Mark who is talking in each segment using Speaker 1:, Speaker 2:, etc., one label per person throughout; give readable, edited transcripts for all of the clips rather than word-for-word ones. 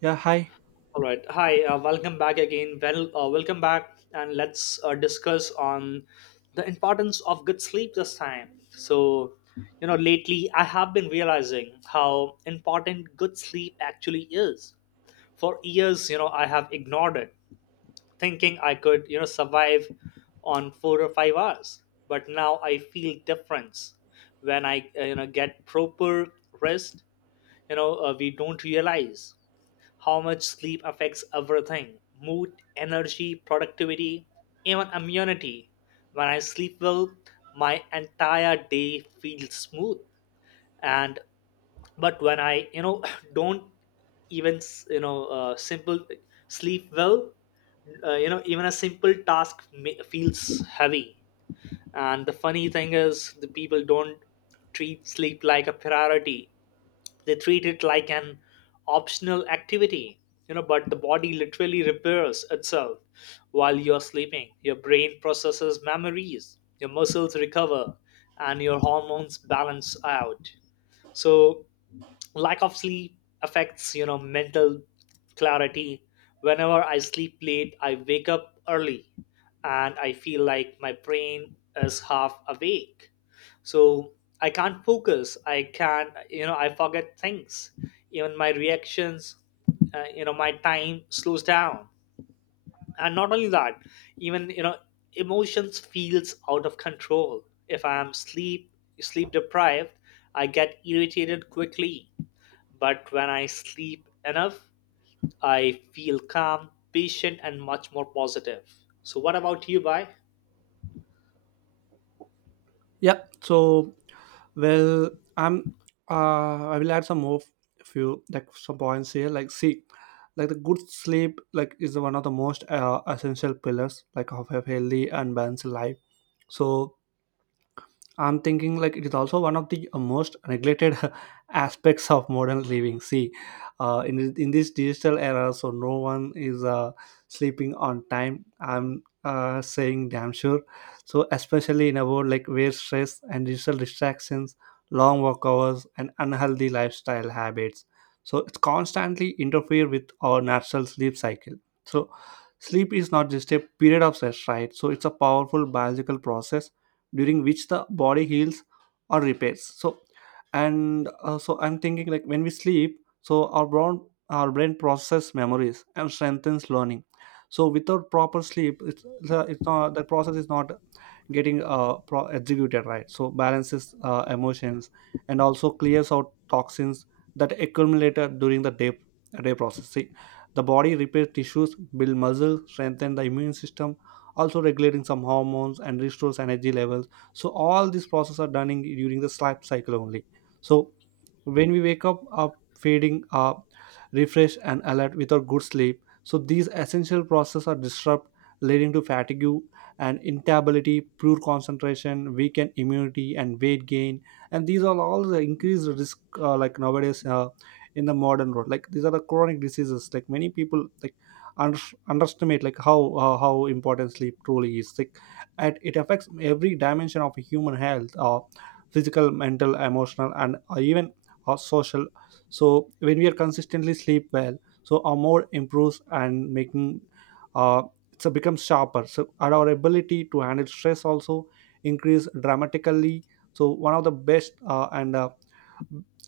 Speaker 1: Yeah, hi.
Speaker 2: All right. Hi. Welcome back again. Welcome back, and let's discuss on the importance of good sleep this time. So, lately I have been realizing how important good sleep actually is. For years, I have ignored it, thinking I could, survive on 4 or 5 hours. But now I feel difference when I get proper rest. We don't realize how much sleep affects everything: mood, energy, productivity, even immunity. When I sleep well, my entire day feels smooth, and but when I don't even s- you know simple sleep well, even a simple task feels heavy. And the funny thing is the people don't treat sleep like a priority, they treat it like an optional activity. But the body literally repairs itself while you're sleeping. Your brain processes memories, your muscles recover, and your hormones balance out. So lack of sleep affects mental clarity. Whenever I sleep late, I wake up early, and I feel like my brain is half awake. So I can't focus, I can't I forget things. Even my reactions, my time slows down. And not only that, even emotions feels out of control. If I'm sleep deprived, I get irritated quickly. But when I sleep enough, I feel calm, patient, and much more positive. So, what about you, Bai?
Speaker 1: Yeah, so well, I'm I will add some more few like some points here. Like see, like the good sleep like is one of the most essential pillars like of a healthy and balanced life. So I'm thinking like it is also one of the most neglected aspects of modern living. See, in this digital era, so no one is sleeping on time. I'm saying damn sure. So especially in a world like where stress and digital distractions, long work hours, and unhealthy lifestyle habits, so it's constantly interfere with our natural sleep cycle. So sleep is not just a period of rest, right? So it's a powerful biological process during which the body heals or repairs so and so I'm thinking like when we sleep so our brain processes memories and strengthens learning. So without proper sleep, it's the it's not the process is not getting executed right, so balances emotions and also clears out toxins that accumulated during the day process. See, the body repairs tissues, build muscle, strengthen the immune system, also regulating some hormones and restores energy levels. So all these process are done in, during the sleep cycle only. So when we wake up refreshed and alert, without good sleep so these essential processes are disrupted, leading to fatigue and irritability, poor concentration, weakened immunity and weight gain. And these are all the increased risk like nowadays in the modern world, like these are the chronic diseases. Like many people like under, underestimate like how important sleep truly is. Like, and it affects every dimension of human health, physical, mental, emotional and even social. So when we are consistently sleep well, so our mood improves and making uh, so becomes sharper, so and our ability to handle stress also increase dramatically. So one of the best and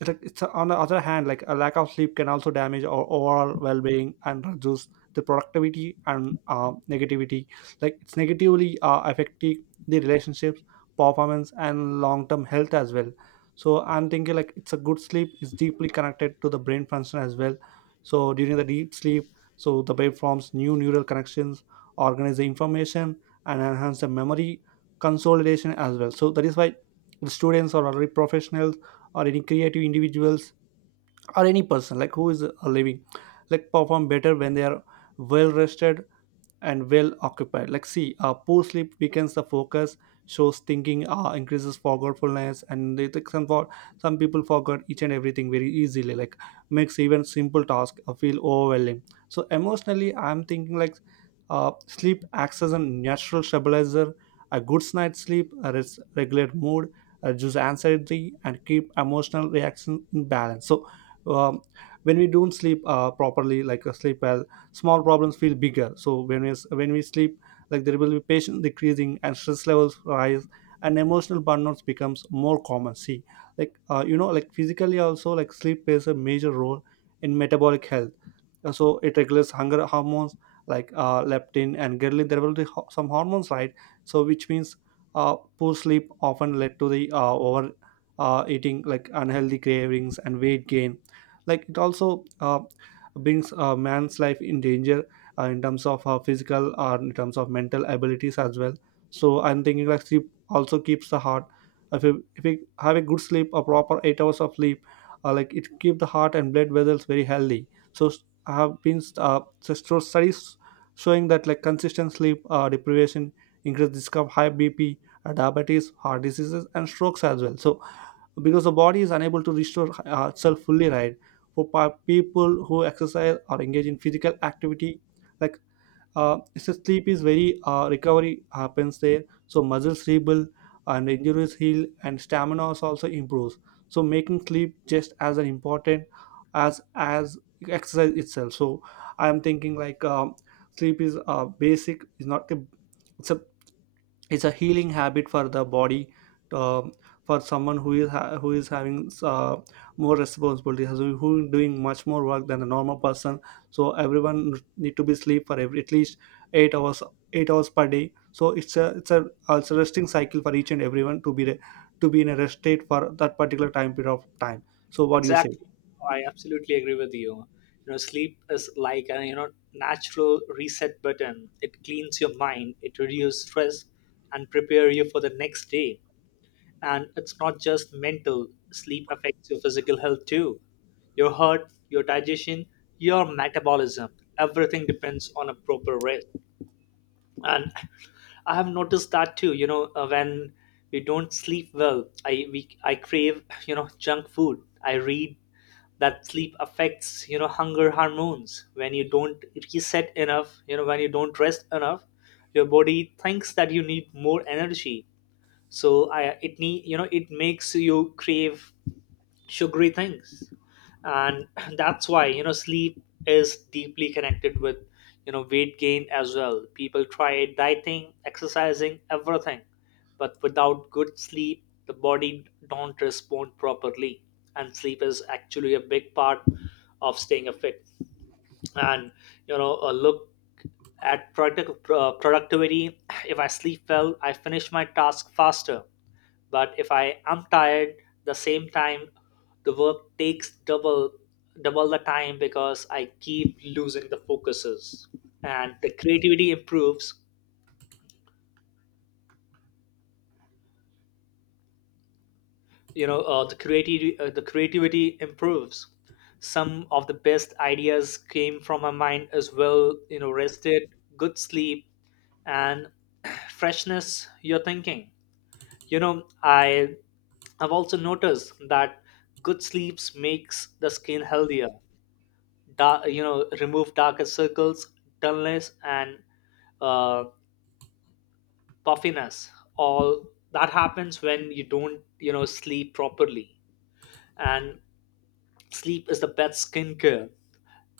Speaker 1: like it's on the other hand, like a lack of sleep can also damage our overall well-being and reduce the productivity and negativity, like it's negatively affecting the relationships, performance and long-term health as well. So I'm thinking like it's a good sleep is deeply connected to the brain function as well. So during the deep sleep, so the brain forms new neural connections, organize the information and enhance the memory consolidation as well. So that is why the students or already professionals or any creative individuals or any person like who is living like perform better when they are well rested and well occupied. Like, see, poor sleep weakens the focus, shows thinking, increases forgetfulness, and they think some for some people forget each and everything very easily. Like, makes even simple task feel overwhelming. So emotionally, I'm thinking like, sleep acts as a natural stabilizer. A good night's sleep regulate mood, reduce anxiety, and keep emotional reaction in balance. Um, when we don't sleep properly like sleep well, small problems feel bigger. So when we sleep like there will be patient decreasing and stress levels rise and emotional burnouts becomes more common. See, like like physically also like sleep plays a major role in metabolic health. So it regulates hunger hormones, like leptin and ghrelin, there will be some hormones, right? So which means poor sleep often led to the over eating, like unhealthy cravings and weight gain. Like it also brings a man's life in danger in terms of physical or in terms of mental abilities as well. So I'm thinking like sleep also keeps the heart, if you have a good sleep, a proper 8 hours of sleep, like it keep the heart and blood vessels very healthy. So have been so studies showing that like consistent sleep deprivation increases risk of high bp, diabetes, heart diseases and strokes as well. So because the body is unable to restore itself fully, right? For people who exercise or engage in physical activity, like so sleep is very recovery happens there. So muscles rebuild and injuries heal and stamina also improves, so making sleep just as an important as exercise itself. So I am thinking like sleep is basic is not a, it's a, it's a healing habit for the body. um, for someone who is who is having more responsibilities, who is doing much more work than a normal person, so everyone need to be sleep for every, at least 8 hours, 8 hours per day. So it's a also resting cycle for each and everyone to to be in a rest state for that particular time period of time. So what do you say?
Speaker 2: Exactly. I absolutely agree with you. You know, sleep is like a natural reset button. It cleans your mind, it reduces stress, and prepare you for the next day. And it's not just mental. Sleep affects your physical health too. Your heart, your digestion, your metabolism. Everything depends on a proper rest. And I have noticed that too. When we don't sleep well, I crave junk food. I read that sleep affects hunger hormones. When you don't reset enough, when you don't rest enough, your body thinks that you need more energy. So I, it need, it makes you crave sugary things. And that's why sleep is deeply connected with weight gain as well. People try dieting, exercising everything, but without good sleep the body don't respond properly. And sleep is actually a big part of staying fit. And a look at productivity. If I sleep well, I finish my task faster. But if I am tired, the same time the work takes double the time because I keep losing the focuses. And the creativity improves. The creativity improves. Some of the best ideas came from my mind as well. You know, rested, good sleep, and freshness. Your thinking. You know, I I've also noticed that good sleeps makes the skin healthier. Dark, remove darker circles, dullness, and uh, puffiness. All that happens when you don't sleep properly. And sleep is the best skincare.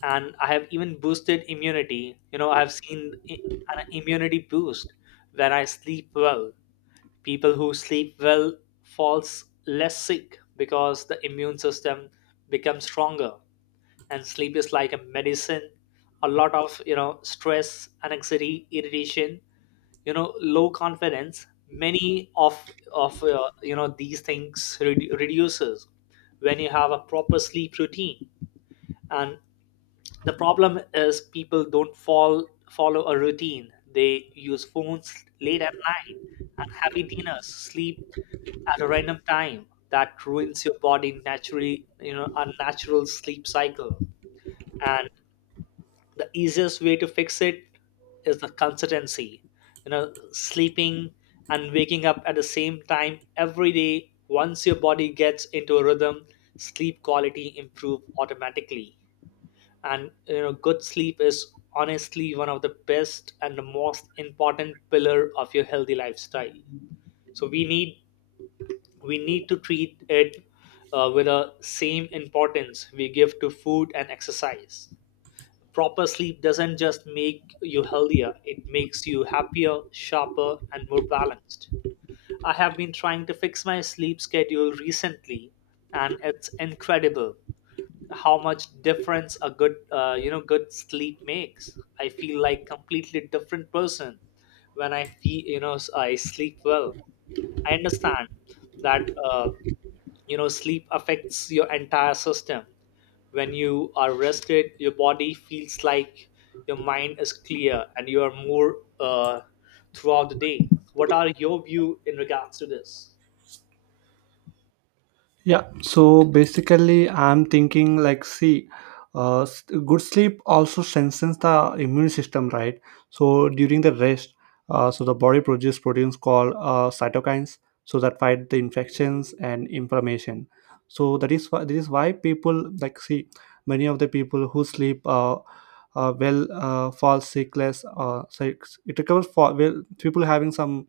Speaker 2: And I have even boosted immunity. I've seen an immunity boost when I sleep well. People who sleep well falls less sick because the immune system becomes stronger. And sleep is like a medicine. A lot of stress, anxiety, irritation, low confidence, many of these things reduces when you have a proper sleep routine. And the problem is people don't fall follow a routine. They use phones late at night, and heavy dinners, sleep at a random time that ruins your body naturally. Unnatural sleep cycle. And the easiest way to fix it is the consistency. Sleeping and waking up at the same time every day. Once your body gets into a rhythm, sleep quality improve automatically. And good sleep is honestly one of the best and the most important pillar of your healthy lifestyle. So we need to treat it with the same importance we give to food and exercise. Proper sleep doesn't just make you healthier, it makes you happier, sharper, and more balanced. I have been trying to fix my sleep schedule recently, and it's incredible how much difference a good you know good sleep makes. I feel like completely different person when I feel you know I sleep well. I understand that sleep affects your entire system. When you are rested, your body feels like, your mind is clear, and you are more throughout the day. What are your view in regards to this?
Speaker 1: Yeah, so basically, I'm thinking like, see, good sleep also strengthens the immune system, right? So during the rest, so the body produces proteins called cytokines, so that fight the infections and inflammation. So that is why people like see many of the people who sleep well fall sick less. Sick. It recovers for well people having some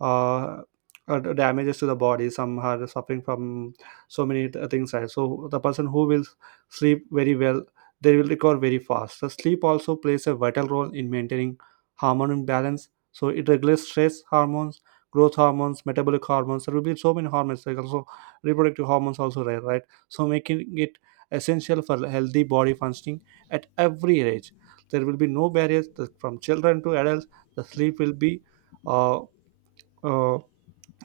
Speaker 1: uh, damages to the body. Some are suffering from so many things, right? So the person who will sleep very well, they will recover very fast. The sleep also plays a vital role in maintaining hormone balance. So it regulates stress hormones, growth hormones, metabolic hormones, there will be so many hormones, like also reproductive hormones also, right. So making it essential for healthy body functioning at every age. There will be no barriers, from children to adults, the sleep will be uh, uh,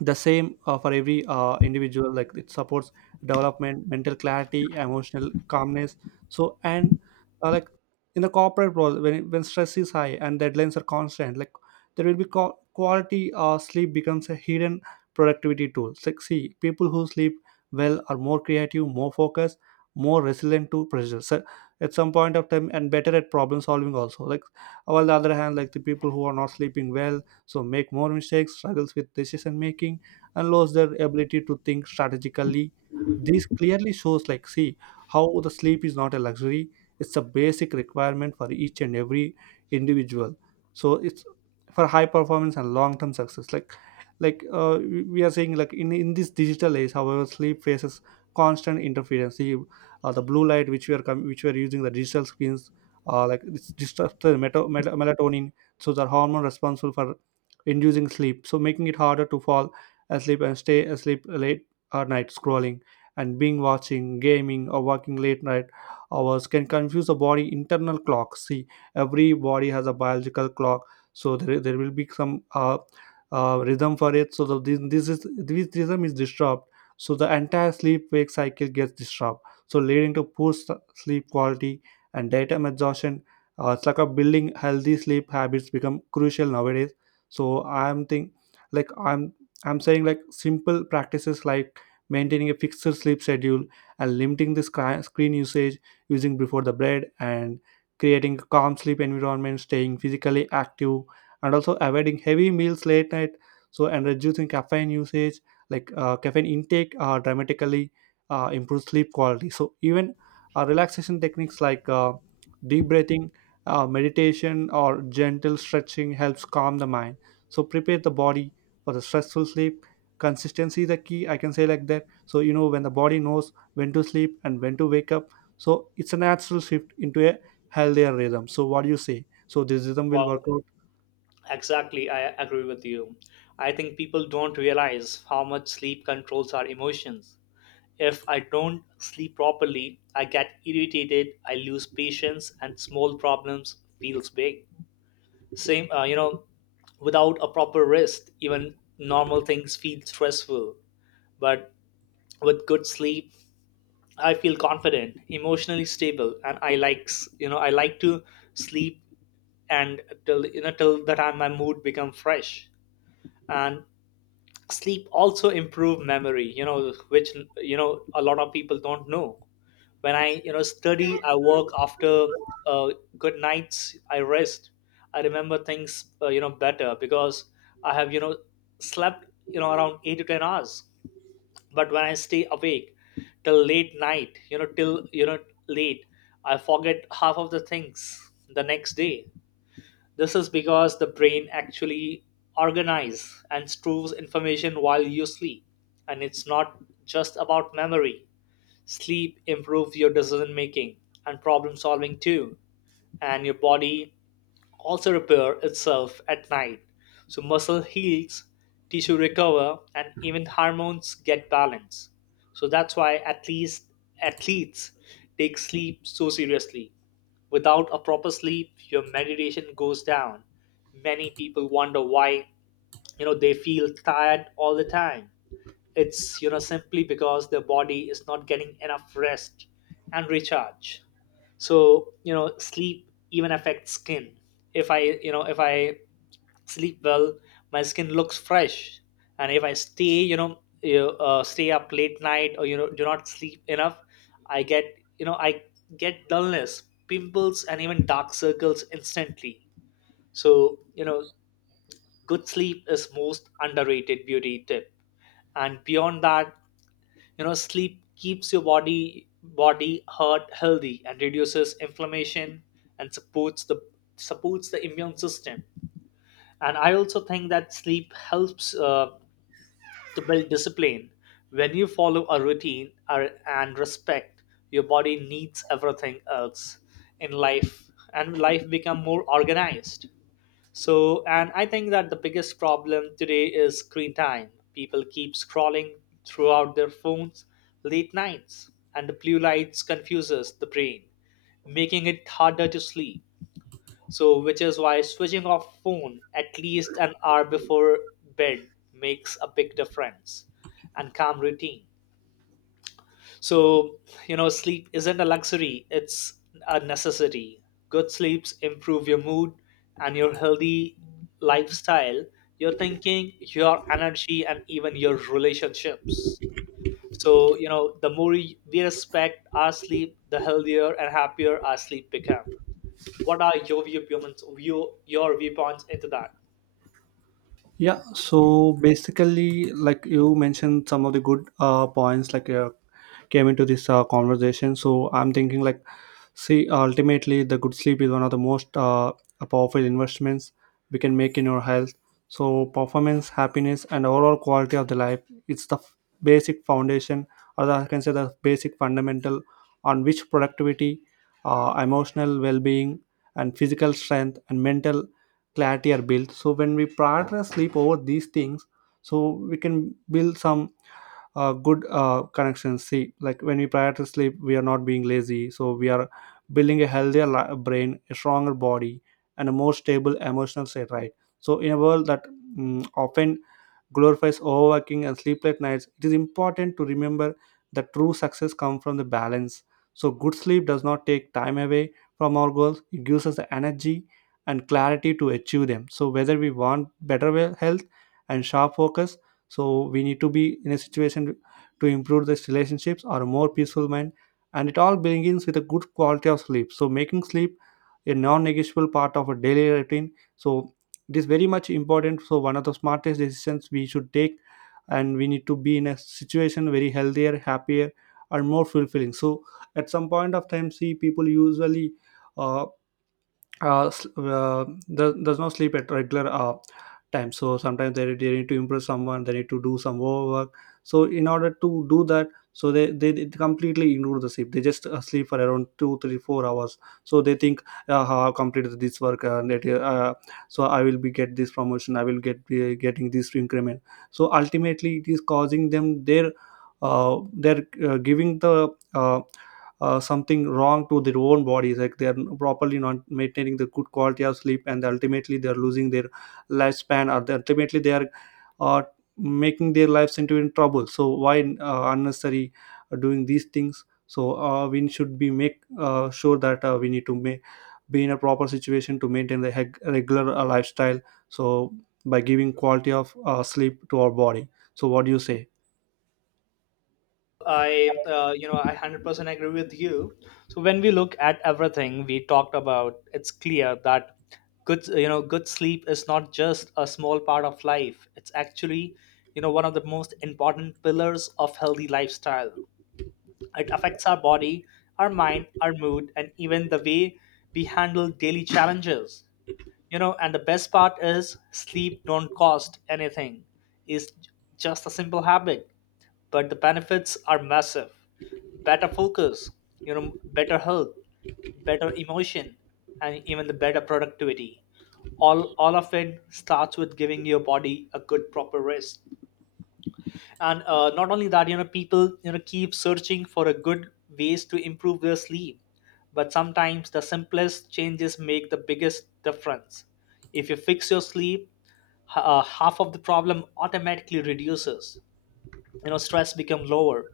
Speaker 1: the same for every individual. Like it supports development, mental clarity, emotional calmness. So and like in the corporate world, when stress is high and deadlines are constant, like there will be quality sleep becomes a hidden productivity tool. Like see, people who sleep well are more creative, more focused, more resilient to pressure. So at some point of time and better at problem solving also, like while the other hand, like the people who are not sleeping well, so make more mistakes, struggles with decision making and lost their ability to think strategically. This clearly shows like see how the sleep is not a luxury, it's a basic requirement for each and every individual. So it's for high performance and long term success, like we are saying like in this digital age, however sleep faces constant interference. See, the blue light which we are which we are using the digital screens, like it's disrupts the melatonin, so the hormone responsible for inducing sleep, so making it harder to fall asleep and stay asleep. Late at night scrolling and being watching, gaming, or working late night hours can confuse the body internal clock. See, every body has a biological clock, so there will be some rhythm for it. So this is this rhythm is disturbed, so the entire sleep wake cycle gets disturbed, so leading to poor sleep quality and daytime exhaustion. It's like a building healthy sleep habits become crucial nowadays. So like i'm I'm saying like simple practices like maintaining a fixed sleep schedule and limiting the screen usage using before the bed, and creating a calm sleep environment, staying physically active, and also avoiding heavy meals late night, so and reducing caffeine usage, like caffeine intake dramatically improves sleep quality. So even relaxation techniques like deep breathing, meditation or gentle stretching helps calm the mind, so prepare the body for the stressful sleep. Consistency is the key, I can say like that. So you know, when the body knows when to sleep and when to wake up, so it's a natural shift into a healthier rhythm. So what do you say? So this rhythm will
Speaker 2: Wow.
Speaker 1: work out.
Speaker 2: Exactly, I agree with you. I think people don't realize how much sleep controls our emotions. If I don't sleep properly, I get irritated, I lose patience, and small problems feels big. Same, without a proper rest, even normal things feel stressful. But with good sleep, I feel confident, emotionally stable, and I likes, I like to sleep, and till you know till the time my mood become fresh. And sleep also improve memory, which a lot of people don't know. When I study, I work after uh, good nights I rest. I remember things better because I have slept around 8 to 10 hours. But when I stay awake till late night, you know till you know late, I forget half of the things the next day. This is because the brain actually organizes and stores information while you sleep. And it's not just about memory. Sleep improves your decision making and problem solving too. And your body also repair itself at night. So muscle heals, tissue recover, and even hormones get balanced. So that's why at least athletes take sleep so seriously. Without a proper sleep your meditation goes down. Many people wonder why they feel tired all the time. It's simply because their body is not getting enough rest and recharge. So sleep even affects skin. If I you know if I sleep well my skin looks fresh. And if I stay stay up late night or do not sleep enough, i get I get dullness, pimples, and even dark circles instantly. So good sleep is most underrated beauty tip. And beyond that, sleep keeps your body heart healthy and reduces inflammation and supports the immune system. And I also think that sleep helps to build discipline. When you follow a routine and respect your body needs, everything else in life, and life become more organized. So and I think that the biggest problem today is screen time. People keep scrolling throughout their phones late nights, and the blue lights confuses the brain, making it harder to sleep. So, which is why switching off phone at least an hour before bed makes a big difference and calm routine. So, sleep isn't a luxury, it's a necessity. Good sleeps improve your mood and your healthy lifestyle, your thinking, your energy, and even your relationships. So, the more we respect our sleep, the healthier and happier our sleep becomes. What are your viewpoints into that?
Speaker 1: Yeah, so basically, like you mentioned, some of the good points like came into this conversation. So I'm thinking like, see, ultimately, the good sleep is one of the most powerful investments we can make in your health. So performance, happiness, and overall quality of the life, it's the basic foundation, or I can say the basic fundamental on which productivity, emotional well-being, and physical strength and mental clarity are built. So when we prioritize sleep over these things, so we can build some good connections. See, like when we prioritize sleep, we are not being lazy, so we are building a healthier brain, a stronger body, and a more stable emotional state, right? So in a world that often glorifies overworking and sleepless nights, it is important to remember that true success comes from the balance. So, good sleep does not take time away from our goals, it gives us the energy and clarity to achieve them. So, whether we want better health and sharp focus, so we need to be in a situation to improve these relationships or a more peaceful mind. And it all begins with a good quality of sleep. So, making sleep a non negotiable part of a daily routine. So, it is very much important, so one of the smartest decisions we should take, and we need to be in a situation very healthier, happier, and more fulfilling. So at some point of time, see, people usually uh, uh, s- uh, does not sleep at regular time. So sometimes they need to impress someone, they need to do some work, so in order to do that, so they completely ignore the sleep, they just sleep for around 2 3 4 hours. So they think, "How I've completed this work so I will be get this promotion, I will get be getting this increment, so ultimately it is causing them their they're giving the uh, something wrong to their own bodies." Like, they are properly not maintaining the good quality of sleep, and ultimately they are losing their lifespan, or ultimately they are uh, making their lives into in trouble. So why unnecessary doing these things? So we should be make sure that we need to make be in a proper situation to maintain the regular lifestyle, so by giving quality of sleep to our body. So what do you say?
Speaker 2: I 100% agree with you. So when we look at everything we talked about, it's clear that good you know good sleep is not just a small part of life. It's actually one of the most important pillars of healthy lifestyle. It affects our body, our mind, our mood, and even the way we handle daily challenges. And the best part is sleep don't cost anything. it's j- just a simple habit, but the benefits are massive: better focus, better health, better emotion, and even the better productivity. All of it starts with giving your body a good proper rest. And not only that, people keep searching for a good ways to improve their sleep. But sometimes the simplest changes make the biggest difference. If you fix your sleep, half of the problem automatically reduces. Stress becomes lower,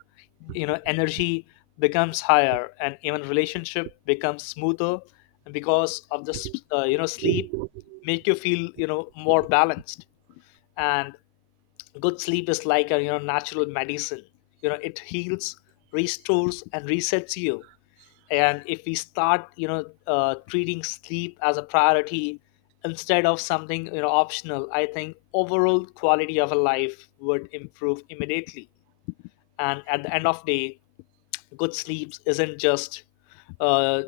Speaker 2: energy becomes higher, and even relationship becomes smoother. Because of this sleep make you feel more balanced. And good sleep is like a natural medicine. It heals, restores, and resets you. And if we start treating sleep as a priority instead of something optional, I think overall quality of a life would improve immediately. And at the end of day, good sleeps isn't uh,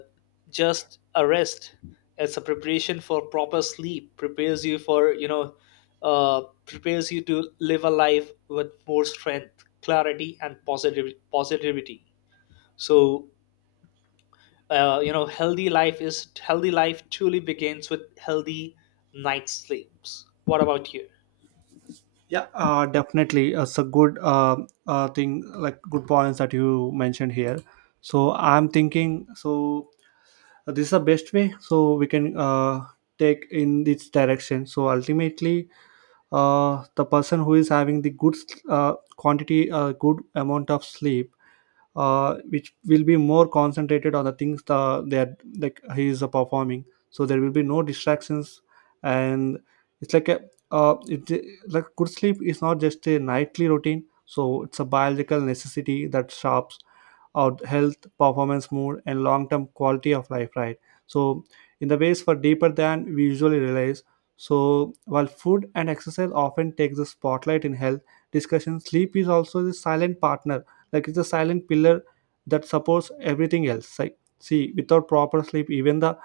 Speaker 2: just a rest. It's a preparation for proper sleep. Prepares you for you know prepares you to live a life with more strength, clarity, and positive positivity. So healthy life truly begins with healthy night sleeps. What about you?
Speaker 1: Yeah, definitely. It's a good thing, like good points that you mentioned here. So I'm thinking, so this is the best way. So we can take in this direction. So ultimately, the person who is having the good good amount of sleep, which will be more concentrated on the things that they are, like he is performing. So there will be no distractions, and it's like a it like, good sleep is not just a nightly routine. So it's a biological necessity that sharps our health, performance, mood, and long-term quality of life. Right. So in the ways for deeper than we usually realize. So while food and exercise often take the spotlight in health discussion, sleep is also the silent partner, like it's a silent pillar that supports everything else. Like, see, without proper sleep, even the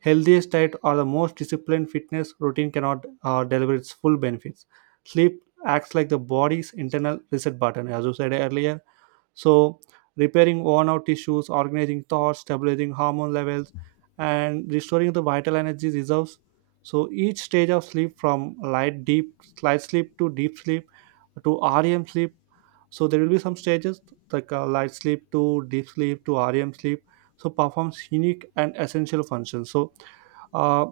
Speaker 1: healthiest diet or the most disciplined fitness routine cannot deliver its full benefits. Sleep acts like the body's internal reset button, as you said earlier, so repairing worn out tissues, organizing thoughts, stabilizing hormone levels, and restoring the vital energy reserves. So each stage of sleep, from light sleep to deep sleep to REM sleep, so there will be some stages, like light sleep to deep sleep to REM sleep, so performs unique and essential functions. So uh,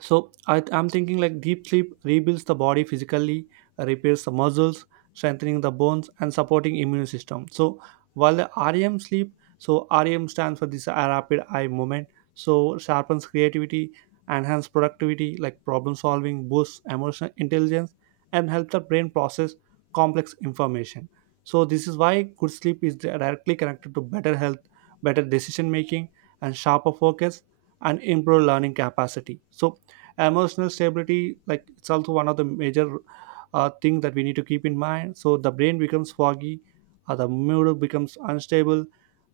Speaker 1: I'm thinking like, deep sleep rebuilds the body physically, repairs the muscles, strengthening the bones and supporting immune system. So while the REM sleep, so REM stands for this rapid eye movement, so sharpens creativity, enhance productivity like problem solving, boosts emotional intelligence, and helps the brain process complex information. So this is why good sleep is directly connected to better health, better decision making, and sharper focus, and improved learning capacity. So emotional stability, like it's also one of the major thing that we need to keep in mind. So the brain becomes foggy, the mood becomes unstable,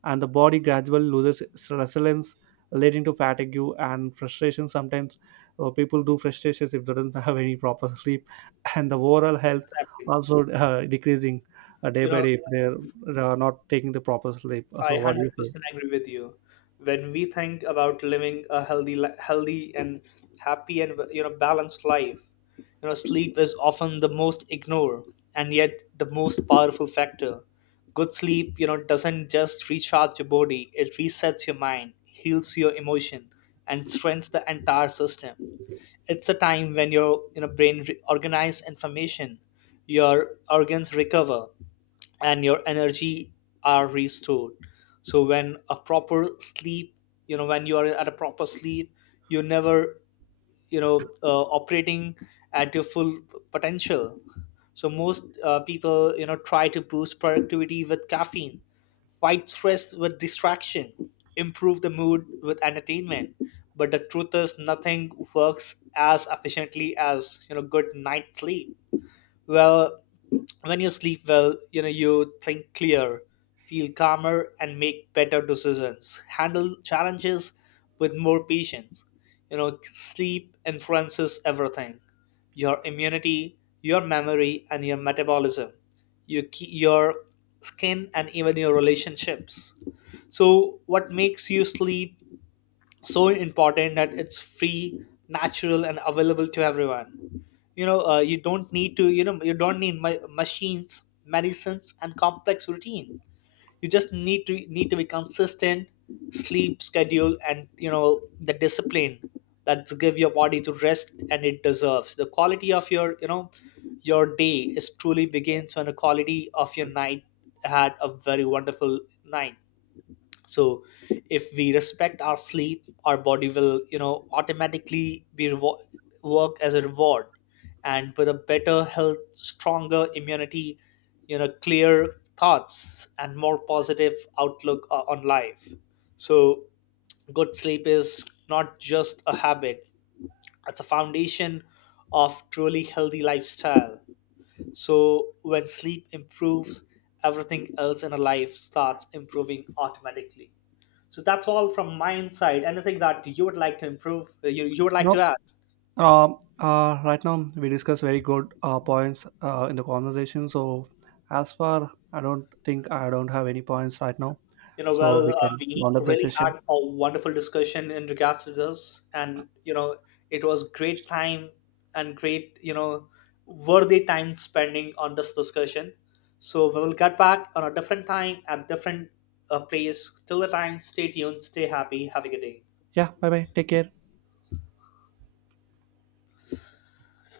Speaker 1: and the body gradually loses its resilience, leading to fatigue and frustration. Sometimes people do frustrations if they don't have any proper sleep, and the overall health
Speaker 2: Exactly.
Speaker 1: also decreasing day
Speaker 2: You
Speaker 1: by
Speaker 2: know
Speaker 1: day if they're not taking the proper sleep.
Speaker 2: I
Speaker 1: So what do you say?
Speaker 2: 100% agree with you. When we think about living a healthy and happy and balanced life, sleep is often the most ignored, and yet the most powerful factor. Good sleep, doesn't just recharge your body; it resets your mind, heals your emotion, and strengthens the entire system. It's a time when your brain organizes information, your organs recover, and your energy are restored. So when a proper sleep, when you are at a proper sleep, you're never operating at your full potential. So most people try to boost productivity with caffeine, fight stress with distraction, improve the mood with entertainment. But the truth is nothing works as efficiently as good night sleep. Well, when you sleep well, you think clear, feel calmer, and make better decisions, handle challenges with more patience. Sleep influences everything: your immunity, your memory, and your metabolism, your skin, and even your relationships. So what makes you sleep so important that it's free, natural, and available to everyone. You don't need to, you don't need machines, medicines, and complex routine. You just need to be consistent sleep schedule and the discipline that to give your body to rest and it deserves the quality of your your day is truly begins when the quality of your night had a very wonderful night. So if we respect our sleep, our body will automatically work as a reward. And with a better health, stronger immunity, clear thoughts and more positive on life. So good sleep is not just a habit, it's a foundation of truly healthy lifestyle. So when sleep improves, everything else in a life starts improving automatically. So that's all from my side. Anything that you would like to improve, you would like
Speaker 1: No.
Speaker 2: to add?
Speaker 1: Right now we discuss very good points in the conversation. So as far, I don't think, I don't have any points right now.
Speaker 2: You know,
Speaker 1: So
Speaker 2: well,
Speaker 1: we can
Speaker 2: we
Speaker 1: round up the
Speaker 2: really had
Speaker 1: session.
Speaker 2: a wonderful discussion in regards to this, and you know, it was great time and great, worthy time spending on this discussion. So we will get back on a different time at different place. Till the time, stay tuned, stay happy, have a good day.
Speaker 1: Yeah. Bye bye. Take care.